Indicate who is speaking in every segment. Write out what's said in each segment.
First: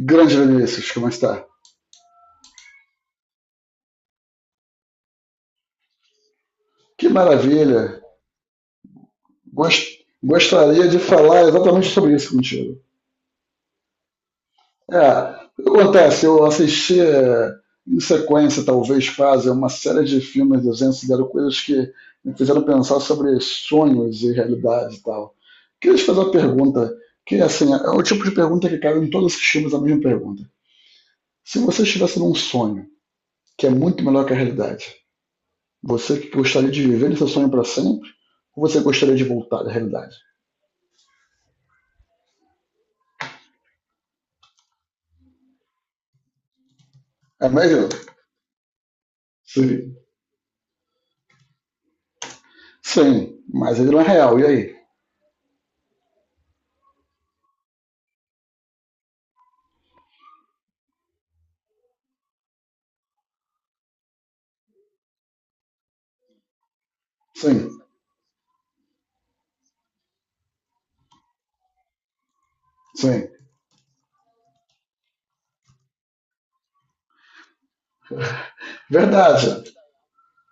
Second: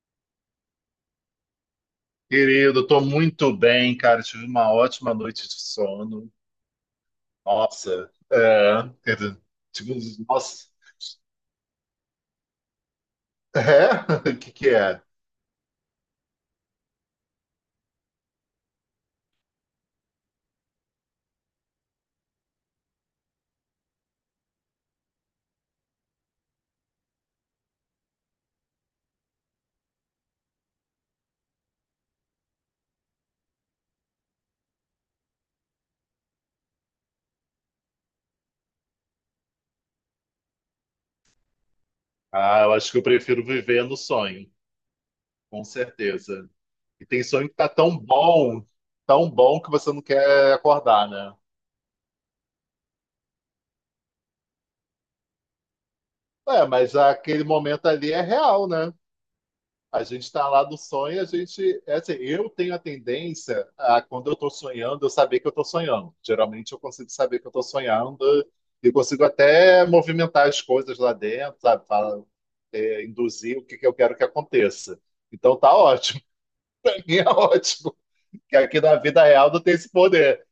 Speaker 1: Grande Vinícius, como está?
Speaker 2: Querido, tô muito bem, cara. Tive uma ótima noite de sono.
Speaker 1: Que maravilha!
Speaker 2: Nossa, é. Quer dizer, tipo, nossa,
Speaker 1: Gostaria de falar exatamente sobre isso contigo.
Speaker 2: é? O que que é?
Speaker 1: É, o que acontece? Eu assisti em sequência, talvez quase, uma série de filmes desenhos que deram coisas que me fizeram pensar sobre sonhos e realidade e tal. Queria te fazer uma pergunta, que assim, é o tipo de pergunta que cabe em todos os filmes, a mesma pergunta. Se você estivesse num sonho, que é muito melhor que a realidade, você que gostaria de viver esse sonho para sempre? Ou você gostaria de voltar à realidade?
Speaker 2: Ah, eu acho que eu prefiro viver no sonho, com certeza. E tem
Speaker 1: É
Speaker 2: sonho que tá
Speaker 1: mesmo?
Speaker 2: tão bom que você
Speaker 1: Sim.
Speaker 2: não quer acordar, né?
Speaker 1: Sim, mas ele não é real, e aí?
Speaker 2: É, mas aquele momento ali é real, né? A gente está lá do sonho, a gente. É assim, eu tenho a tendência a, quando eu estou sonhando, eu saber que eu estou sonhando. Geralmente eu consigo saber que eu estou
Speaker 1: Sim,
Speaker 2: sonhando e consigo até movimentar as coisas lá dentro, sabe? Fala- é,
Speaker 1: sim.
Speaker 2: induzir o que, que eu quero que aconteça. Então tá ótimo, pra mim é ótimo. Que aqui na vida real
Speaker 1: Verdade,
Speaker 2: não tem esse poder.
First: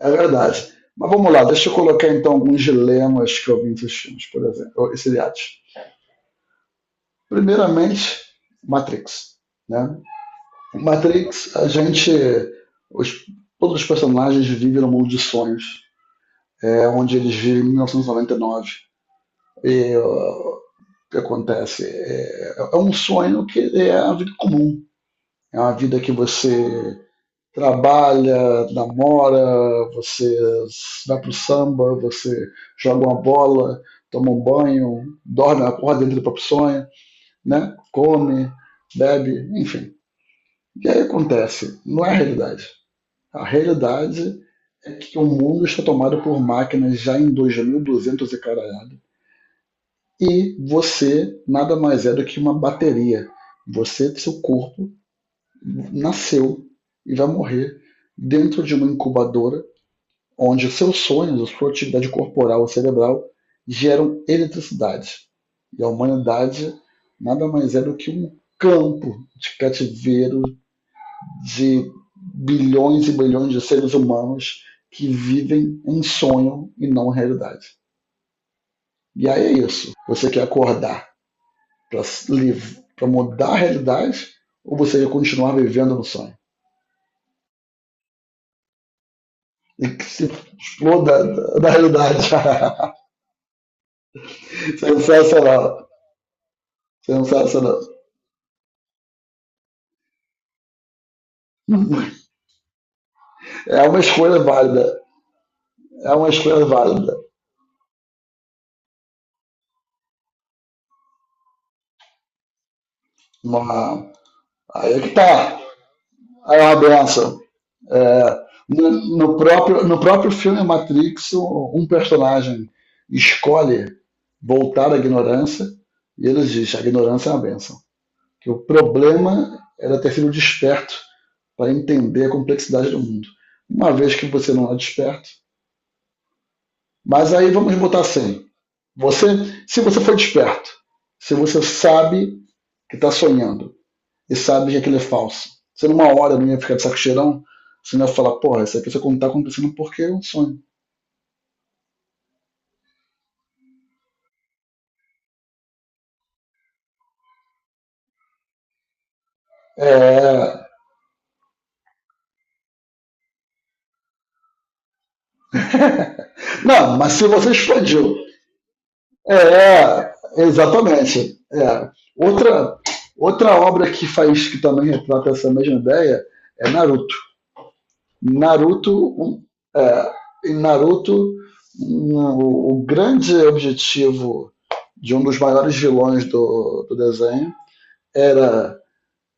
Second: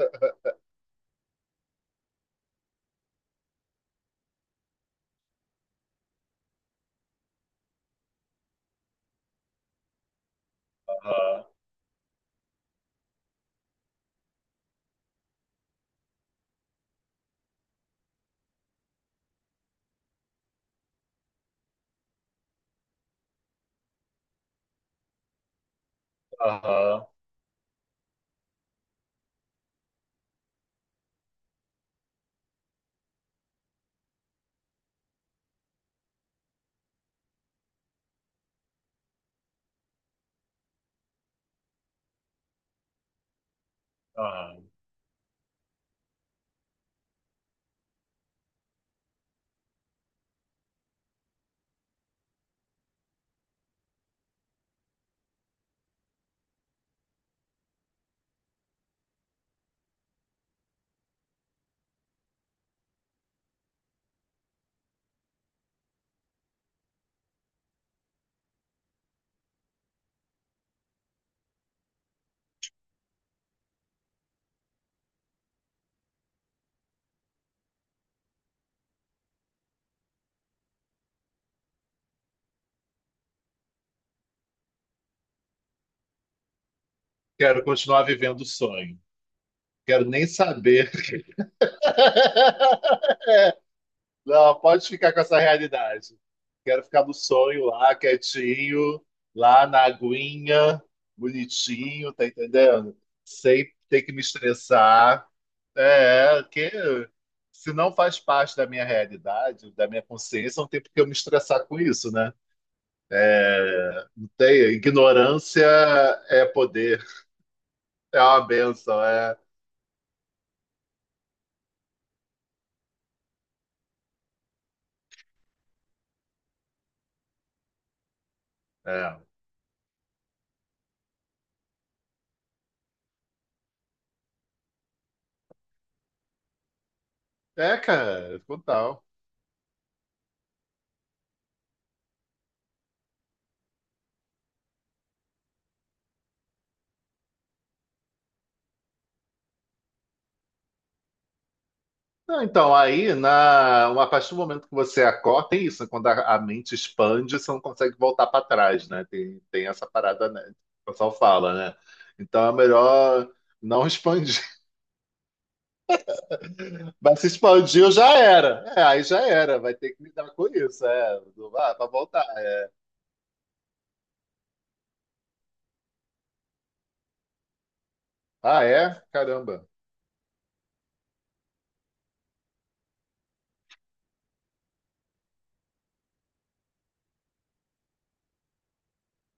Speaker 1: é verdade. Mas vamos lá, deixa eu colocar então alguns dilemas que eu vi nesses filmes, por exemplo, esses seriados. Primeiramente, Matrix. Né?
Speaker 2: Aham,
Speaker 1: Matrix, a gente. Os, todos os personagens vivem num mundo de sonhos, onde eles vivem em 1999. E noventa e nove. E que acontece. É um sonho que é a vida comum. É uma vida que você
Speaker 2: aham,
Speaker 1: trabalha, namora, você vai pro samba, você joga uma bola, toma um banho, dorme, acorda dentro do próprio sonho, né? Come, bebe, enfim. E aí acontece, não é a realidade. A realidade
Speaker 2: aham.
Speaker 1: é que o mundo está tomado por máquinas já em 2.200 e duzentos e caralhada, e você nada mais é do que uma bateria. Você, seu corpo, nasceu e vai morrer dentro de uma incubadora onde os seus sonhos, a sua atividade corporal, cerebral geram eletricidade. E a humanidade nada mais é do que um campo de cativeiro de bilhões e bilhões de seres humanos que vivem em sonho e não realidade. E aí é isso. Você quer acordar para mudar a realidade ou você ia continuar vivendo no sonho?
Speaker 2: Quero continuar vivendo o sonho.
Speaker 1: E que
Speaker 2: Quero
Speaker 1: se
Speaker 2: nem saber.
Speaker 1: exploda da realidade.
Speaker 2: Não, pode ficar com essa
Speaker 1: Sensacional.
Speaker 2: realidade. Quero ficar no sonho
Speaker 1: Sensacional.
Speaker 2: lá, quietinho, lá na aguinha, bonitinho, tá entendendo? Sem
Speaker 1: É uma
Speaker 2: ter que me
Speaker 1: escolha válida.
Speaker 2: estressar.
Speaker 1: É uma
Speaker 2: É,
Speaker 1: escolha
Speaker 2: que
Speaker 1: válida.
Speaker 2: se não faz parte da minha realidade, da minha consciência, não tem por que eu me estressar com isso, né? É,
Speaker 1: Uma...
Speaker 2: não tem,
Speaker 1: Aí é que tá.
Speaker 2: ignorância é
Speaker 1: Aí é uma
Speaker 2: poder,
Speaker 1: benção.
Speaker 2: é
Speaker 1: É,
Speaker 2: uma
Speaker 1: no,
Speaker 2: benção,
Speaker 1: no,
Speaker 2: é,
Speaker 1: próprio, no próprio filme Matrix, um personagem escolhe voltar à ignorância e ele diz: a ignorância é uma benção. Que o
Speaker 2: é.
Speaker 1: problema era ter sido desperto para entender a complexidade do mundo. Uma vez que você não é desperto, mas aí vamos
Speaker 2: É,
Speaker 1: botar
Speaker 2: cara,
Speaker 1: assim:
Speaker 2: total.
Speaker 1: você, se você for desperto, se você sabe que está sonhando e sabe que aquilo é falso, você numa hora não ia ficar de saco cheirão, você não ia falar, porra, isso aqui só está acontecendo porque é um sonho.
Speaker 2: Não, então, aí, na, a partir do momento que você acorda, tem isso, né? Quando a mente expande, você não consegue voltar para trás, né? Tem, tem essa parada, né?
Speaker 1: É.
Speaker 2: O pessoal fala, né? Então é melhor não expandir.
Speaker 1: Não, mas
Speaker 2: Mas
Speaker 1: se
Speaker 2: se
Speaker 1: você
Speaker 2: expandiu, já
Speaker 1: explodiu.
Speaker 2: era. É, aí já era, vai ter que
Speaker 1: É,
Speaker 2: lidar com isso. É,
Speaker 1: exatamente.
Speaker 2: ah, para
Speaker 1: É.
Speaker 2: voltar. É.
Speaker 1: Outra, outra obra que faz que também retrata essa mesma ideia é Naruto.
Speaker 2: Ah,
Speaker 1: Naruto,
Speaker 2: é?
Speaker 1: um,
Speaker 2: Caramba.
Speaker 1: é, Em Naruto, o grande objetivo de um dos maiores vilões do desenho era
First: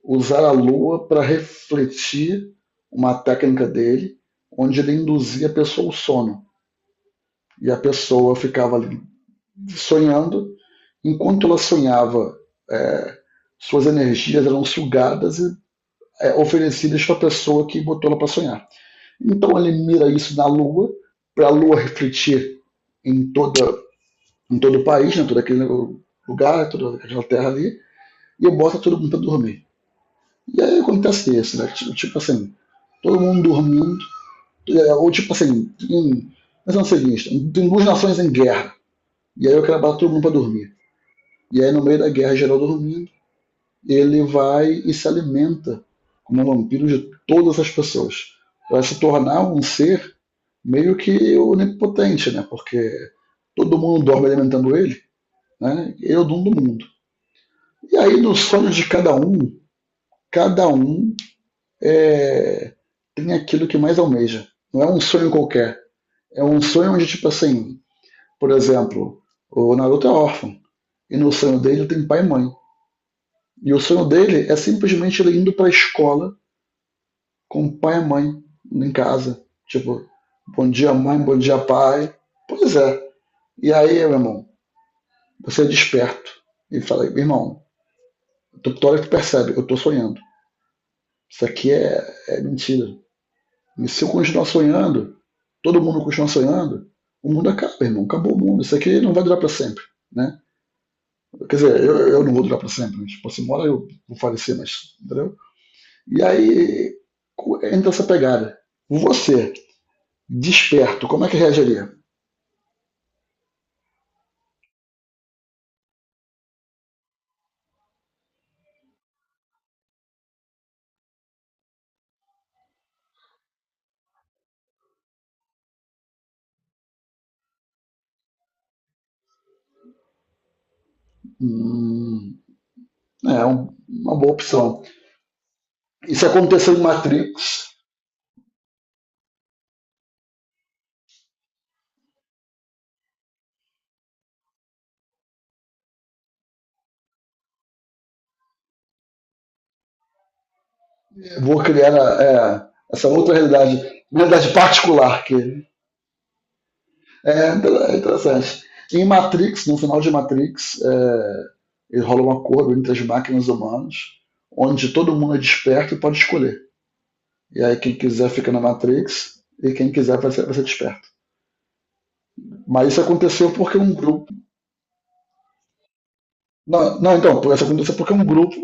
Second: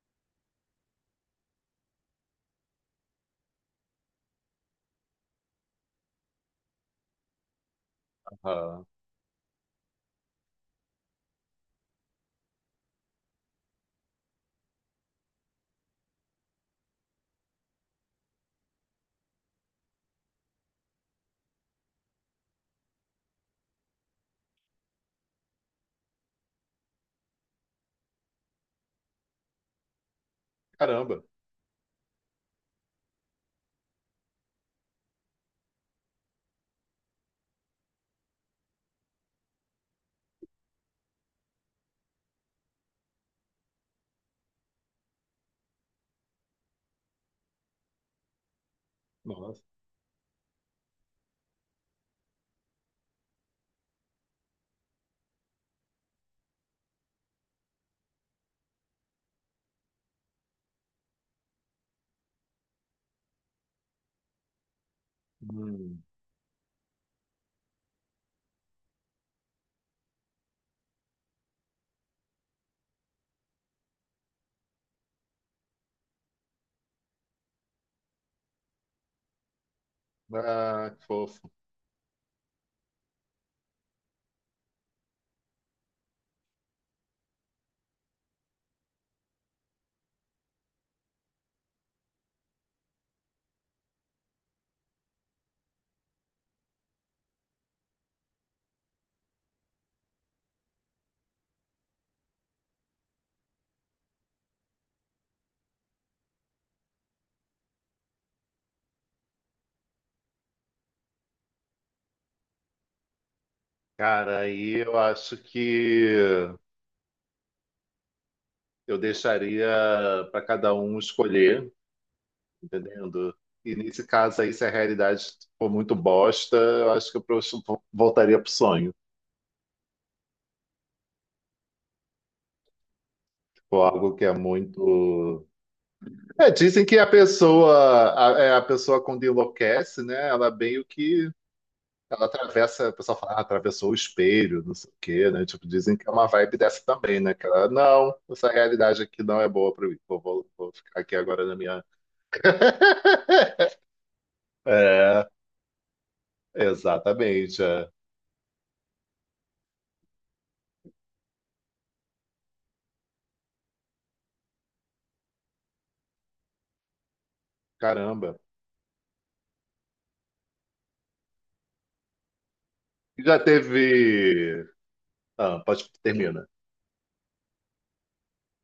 Speaker 1: usar a lua para refletir uma técnica dele, onde ele induzia a pessoa ao sono. E a pessoa ficava
Speaker 2: Ah,
Speaker 1: ali sonhando, enquanto ela sonhava, é, suas energias eram sugadas e oferecidas para a pessoa que botou ela para sonhar. Então ele mira isso na Lua, para a Lua refletir em, toda, em todo o país, em todo aquele lugar, toda aquela terra ali, e bota todo mundo para dormir. E aí
Speaker 2: caramba.
Speaker 1: acontece isso, né? Tipo assim, todo mundo dormindo, ou tipo assim, mas não sei seguinte, tem duas nações em guerra, e aí eu quero botar todo mundo para dormir. E aí no meio da guerra geral dormindo, ele vai e se alimenta como um vampiro de todas as pessoas. Vai se tornar um
Speaker 2: Nossa.
Speaker 1: ser meio que onipotente, né? Porque todo mundo dorme alimentando ele, né? Ele é o dono do mundo. E aí, nos sonhos de cada um é... tem aquilo que mais almeja. Não é um sonho qualquer.
Speaker 2: Hum.
Speaker 1: É um sonho onde, tipo assim, por exemplo, o Naruto é órfão. E no sonho dele tem pai e mãe. E o sonho dele é simplesmente ele indo para a escola com o pai e a mãe em casa. Tipo, bom dia
Speaker 2: Ah, que
Speaker 1: mãe, bom
Speaker 2: fofo.
Speaker 1: dia pai. Pois é. E aí, meu irmão, você é desperto e fala, irmão, tu olha que tu percebe, eu tô sonhando. Isso aqui é mentira. E se eu continuar sonhando, todo mundo continuar sonhando, o mundo acaba, irmão. Acabou o mundo. Isso aqui não vai durar para sempre. Né? Quer dizer, eu não vou durar para sempre. Mas, tipo, se mora eu vou falecer, mas. Entendeu? E aí entra essa pegada. Você, desperto, como é que reagiria?
Speaker 2: Cara, aí eu acho que eu deixaria para cada um escolher, entendendo? E nesse caso aí, se a realidade for muito bosta, eu acho que eu prosto- voltaria pro sonho.
Speaker 1: Hum, é
Speaker 2: Ou algo
Speaker 1: uma
Speaker 2: que é
Speaker 1: boa opção.
Speaker 2: muito.
Speaker 1: Isso
Speaker 2: É,
Speaker 1: aconteceu em
Speaker 2: dizem que a
Speaker 1: Matrix.
Speaker 2: pessoa, a, é, a pessoa quando enlouquece, né? Ela meio que. Ela atravessa, o pessoal fala, ah, atravessou o espelho, não sei o quê, né? Tipo, dizem que é uma vibe dessa também, né? Que ela, não, essa realidade aqui não é boa pra mim. Vou ficar aqui agora na
Speaker 1: Vou
Speaker 2: minha.
Speaker 1: criar essa outra realidade, uma realidade particular
Speaker 2: É,
Speaker 1: que
Speaker 2: exatamente. É.
Speaker 1: é interessante. Em Matrix, no final de Matrix, ele rola um acordo entre as máquinas humanas, onde todo mundo é desperto e pode escolher. E aí quem quiser
Speaker 2: Caramba.
Speaker 1: fica na Matrix e quem quiser vai ser desperto. Mas isso
Speaker 2: Já
Speaker 1: aconteceu porque um grupo
Speaker 2: teve. Ah, pode termina.
Speaker 1: Não, não, então, por essa aconteceu porque um grupo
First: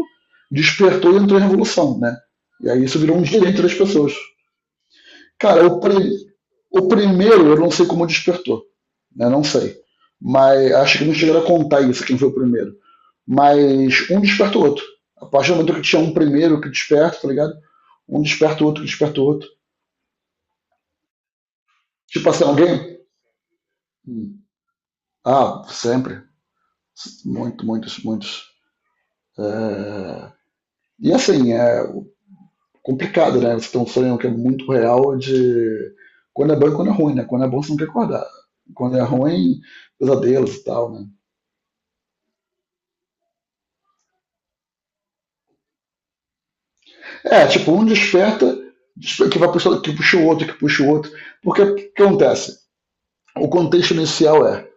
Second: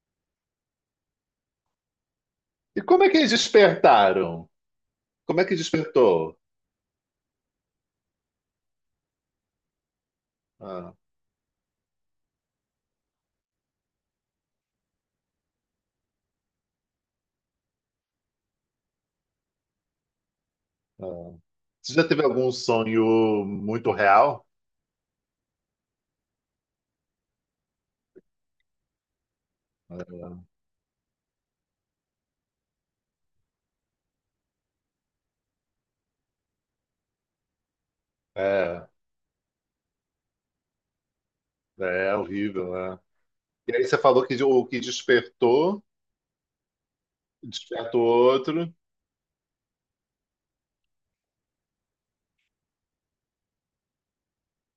Speaker 1: despertou e entrou em revolução, né? E
Speaker 2: E
Speaker 1: aí isso
Speaker 2: como é que
Speaker 1: virou um
Speaker 2: eles
Speaker 1: direito das pessoas.
Speaker 2: despertaram? Como é que
Speaker 1: Cara,
Speaker 2: despertou?
Speaker 1: o primeiro eu não sei como despertou, né? Não sei. Mas
Speaker 2: Ah,
Speaker 1: acho que não chegaram a contar isso, quem foi o primeiro. Mas um desperta o outro. A partir do momento que tinha um primeiro que desperta, tá ligado? Um desperta o outro, que desperta o outro.
Speaker 2: ah. Você já teve
Speaker 1: Tipo assim,
Speaker 2: algum
Speaker 1: alguém.
Speaker 2: sonho muito
Speaker 1: Hum.
Speaker 2: real?
Speaker 1: Ah, sempre. Muito, muitos, muitos. É, E assim, complicado, né? Você tem um sonho que é muito real de quando é bom e quando é ruim, né? Quando é bom você não quer acordar.
Speaker 2: É, é
Speaker 1: Quando é ruim, pesadelos e tal, né?
Speaker 2: é, é horrível, né? E aí você falou que o que despertou,
Speaker 1: É, tipo, um
Speaker 2: desperta o outro.
Speaker 1: que vai puxar, que puxa o outro, que puxa o outro. Porque o que acontece? O contexto inicial é,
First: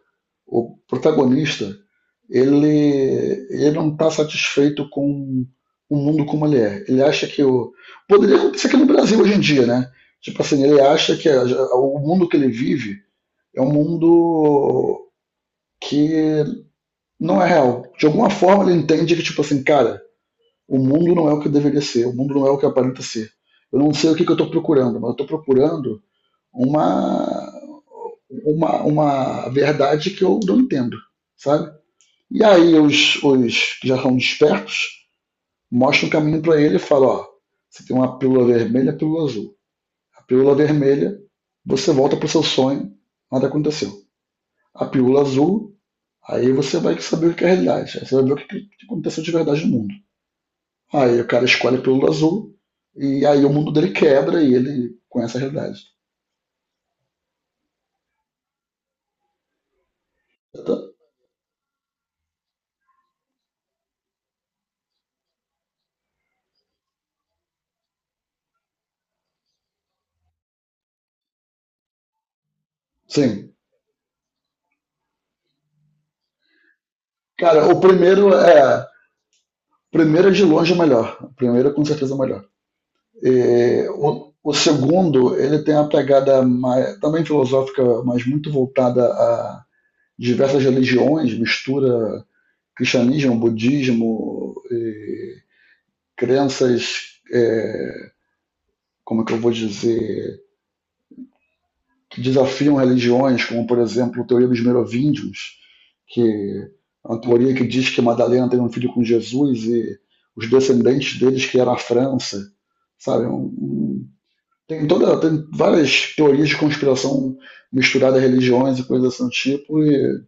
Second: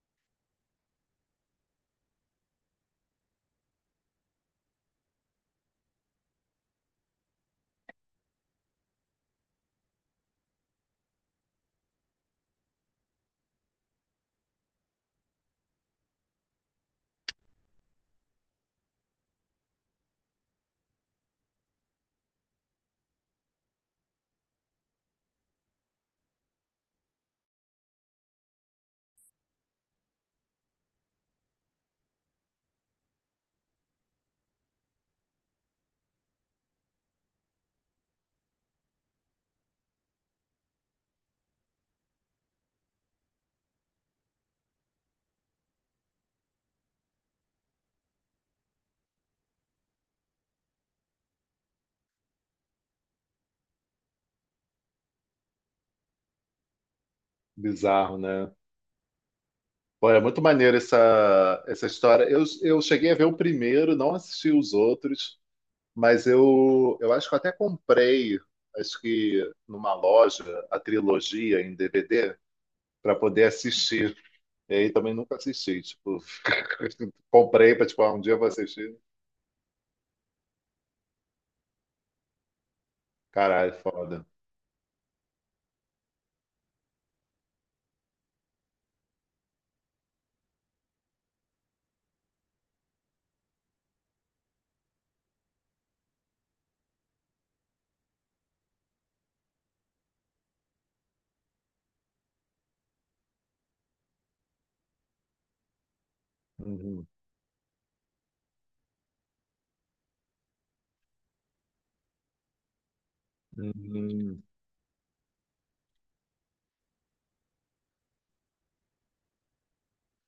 Speaker 1: o protagonista, ele não está satisfeito com o mundo como ele é. Ele acha que o. Poderia acontecer aqui no Brasil hoje em dia, né? Tipo assim, ele acha que o mundo que ele vive é um mundo que não é real. De alguma forma ele entende que, tipo assim, cara, o mundo não é o que deveria ser, o mundo não é o que aparenta ser. Eu não sei o que, que eu estou procurando, mas eu estou procurando uma, uma verdade que eu não entendo, sabe? E aí os que já são despertos mostram o caminho para ele e falam, ó, você tem uma pílula vermelha e a pílula azul. A pílula vermelha, você volta para o seu sonho, nada aconteceu. A pílula azul, aí você vai saber o que é a realidade. Aí você vai ver o que, que aconteceu de verdade no mundo. Aí o cara escolhe a pílula azul e aí o mundo dele quebra e ele conhece a realidade.
Speaker 2: Bizarro, né? Pô, é muito maneiro essa, essa história. Eu cheguei a ver o primeiro, não assisti os outros, mas eu acho que eu até comprei, acho que numa loja, a trilogia em DVD. Para poder
Speaker 1: Sim.
Speaker 2: assistir. E aí também nunca assisti, tipo,
Speaker 1: Cara,
Speaker 2: comprei
Speaker 1: o
Speaker 2: para tipo, ah, um dia
Speaker 1: primeiro
Speaker 2: eu vou
Speaker 1: é.
Speaker 2: assistir.
Speaker 1: O primeiro é de longe o melhor. O primeiro é com certeza o melhor.
Speaker 2: Caralho,
Speaker 1: E
Speaker 2: foda.
Speaker 1: o segundo, ele tem uma pegada mais, também filosófica, mas muito voltada a diversas religiões, mistura cristianismo, budismo, e crenças, como é que eu vou dizer, desafiam religiões, como por exemplo a teoria dos merovíndios, que é
Speaker 2: Uhum.
Speaker 1: uma teoria que diz que Madalena teve um filho com Jesus e os descendentes deles criaram a França, sabe?
Speaker 2: Uhum.
Speaker 1: Tem várias teorias de conspiração misturada a religiões e coisas desse tipo e,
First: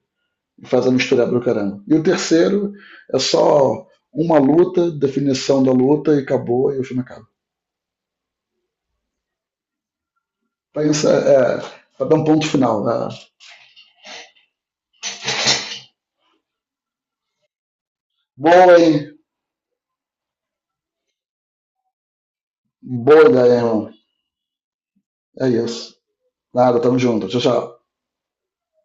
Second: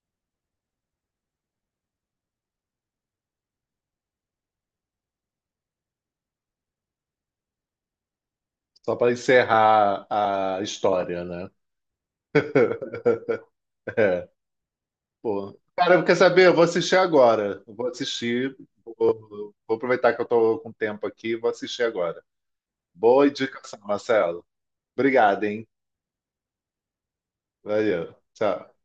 Speaker 1: e faz a misturada pro caramba. E o terceiro é só uma luta, definição da luta e acabou e o filme acaba.
Speaker 2: Só para encerrar a
Speaker 1: Pensa,
Speaker 2: história, né?
Speaker 1: para dar um ponto final. É,
Speaker 2: É. Pô. Cara, quer saber? Eu vou assistir agora. Eu vou assistir.
Speaker 1: boa, hein?
Speaker 2: Vou aproveitar que eu tô com tempo aqui e vou assistir agora.
Speaker 1: Boa
Speaker 2: Boa
Speaker 1: ideia,
Speaker 2: indicação,
Speaker 1: irmão.
Speaker 2: Marcelo. Obrigado,
Speaker 1: É
Speaker 2: hein?
Speaker 1: isso. Nada, tamo junto. Tchau, tchau.
Speaker 2: Valeu. Tchau.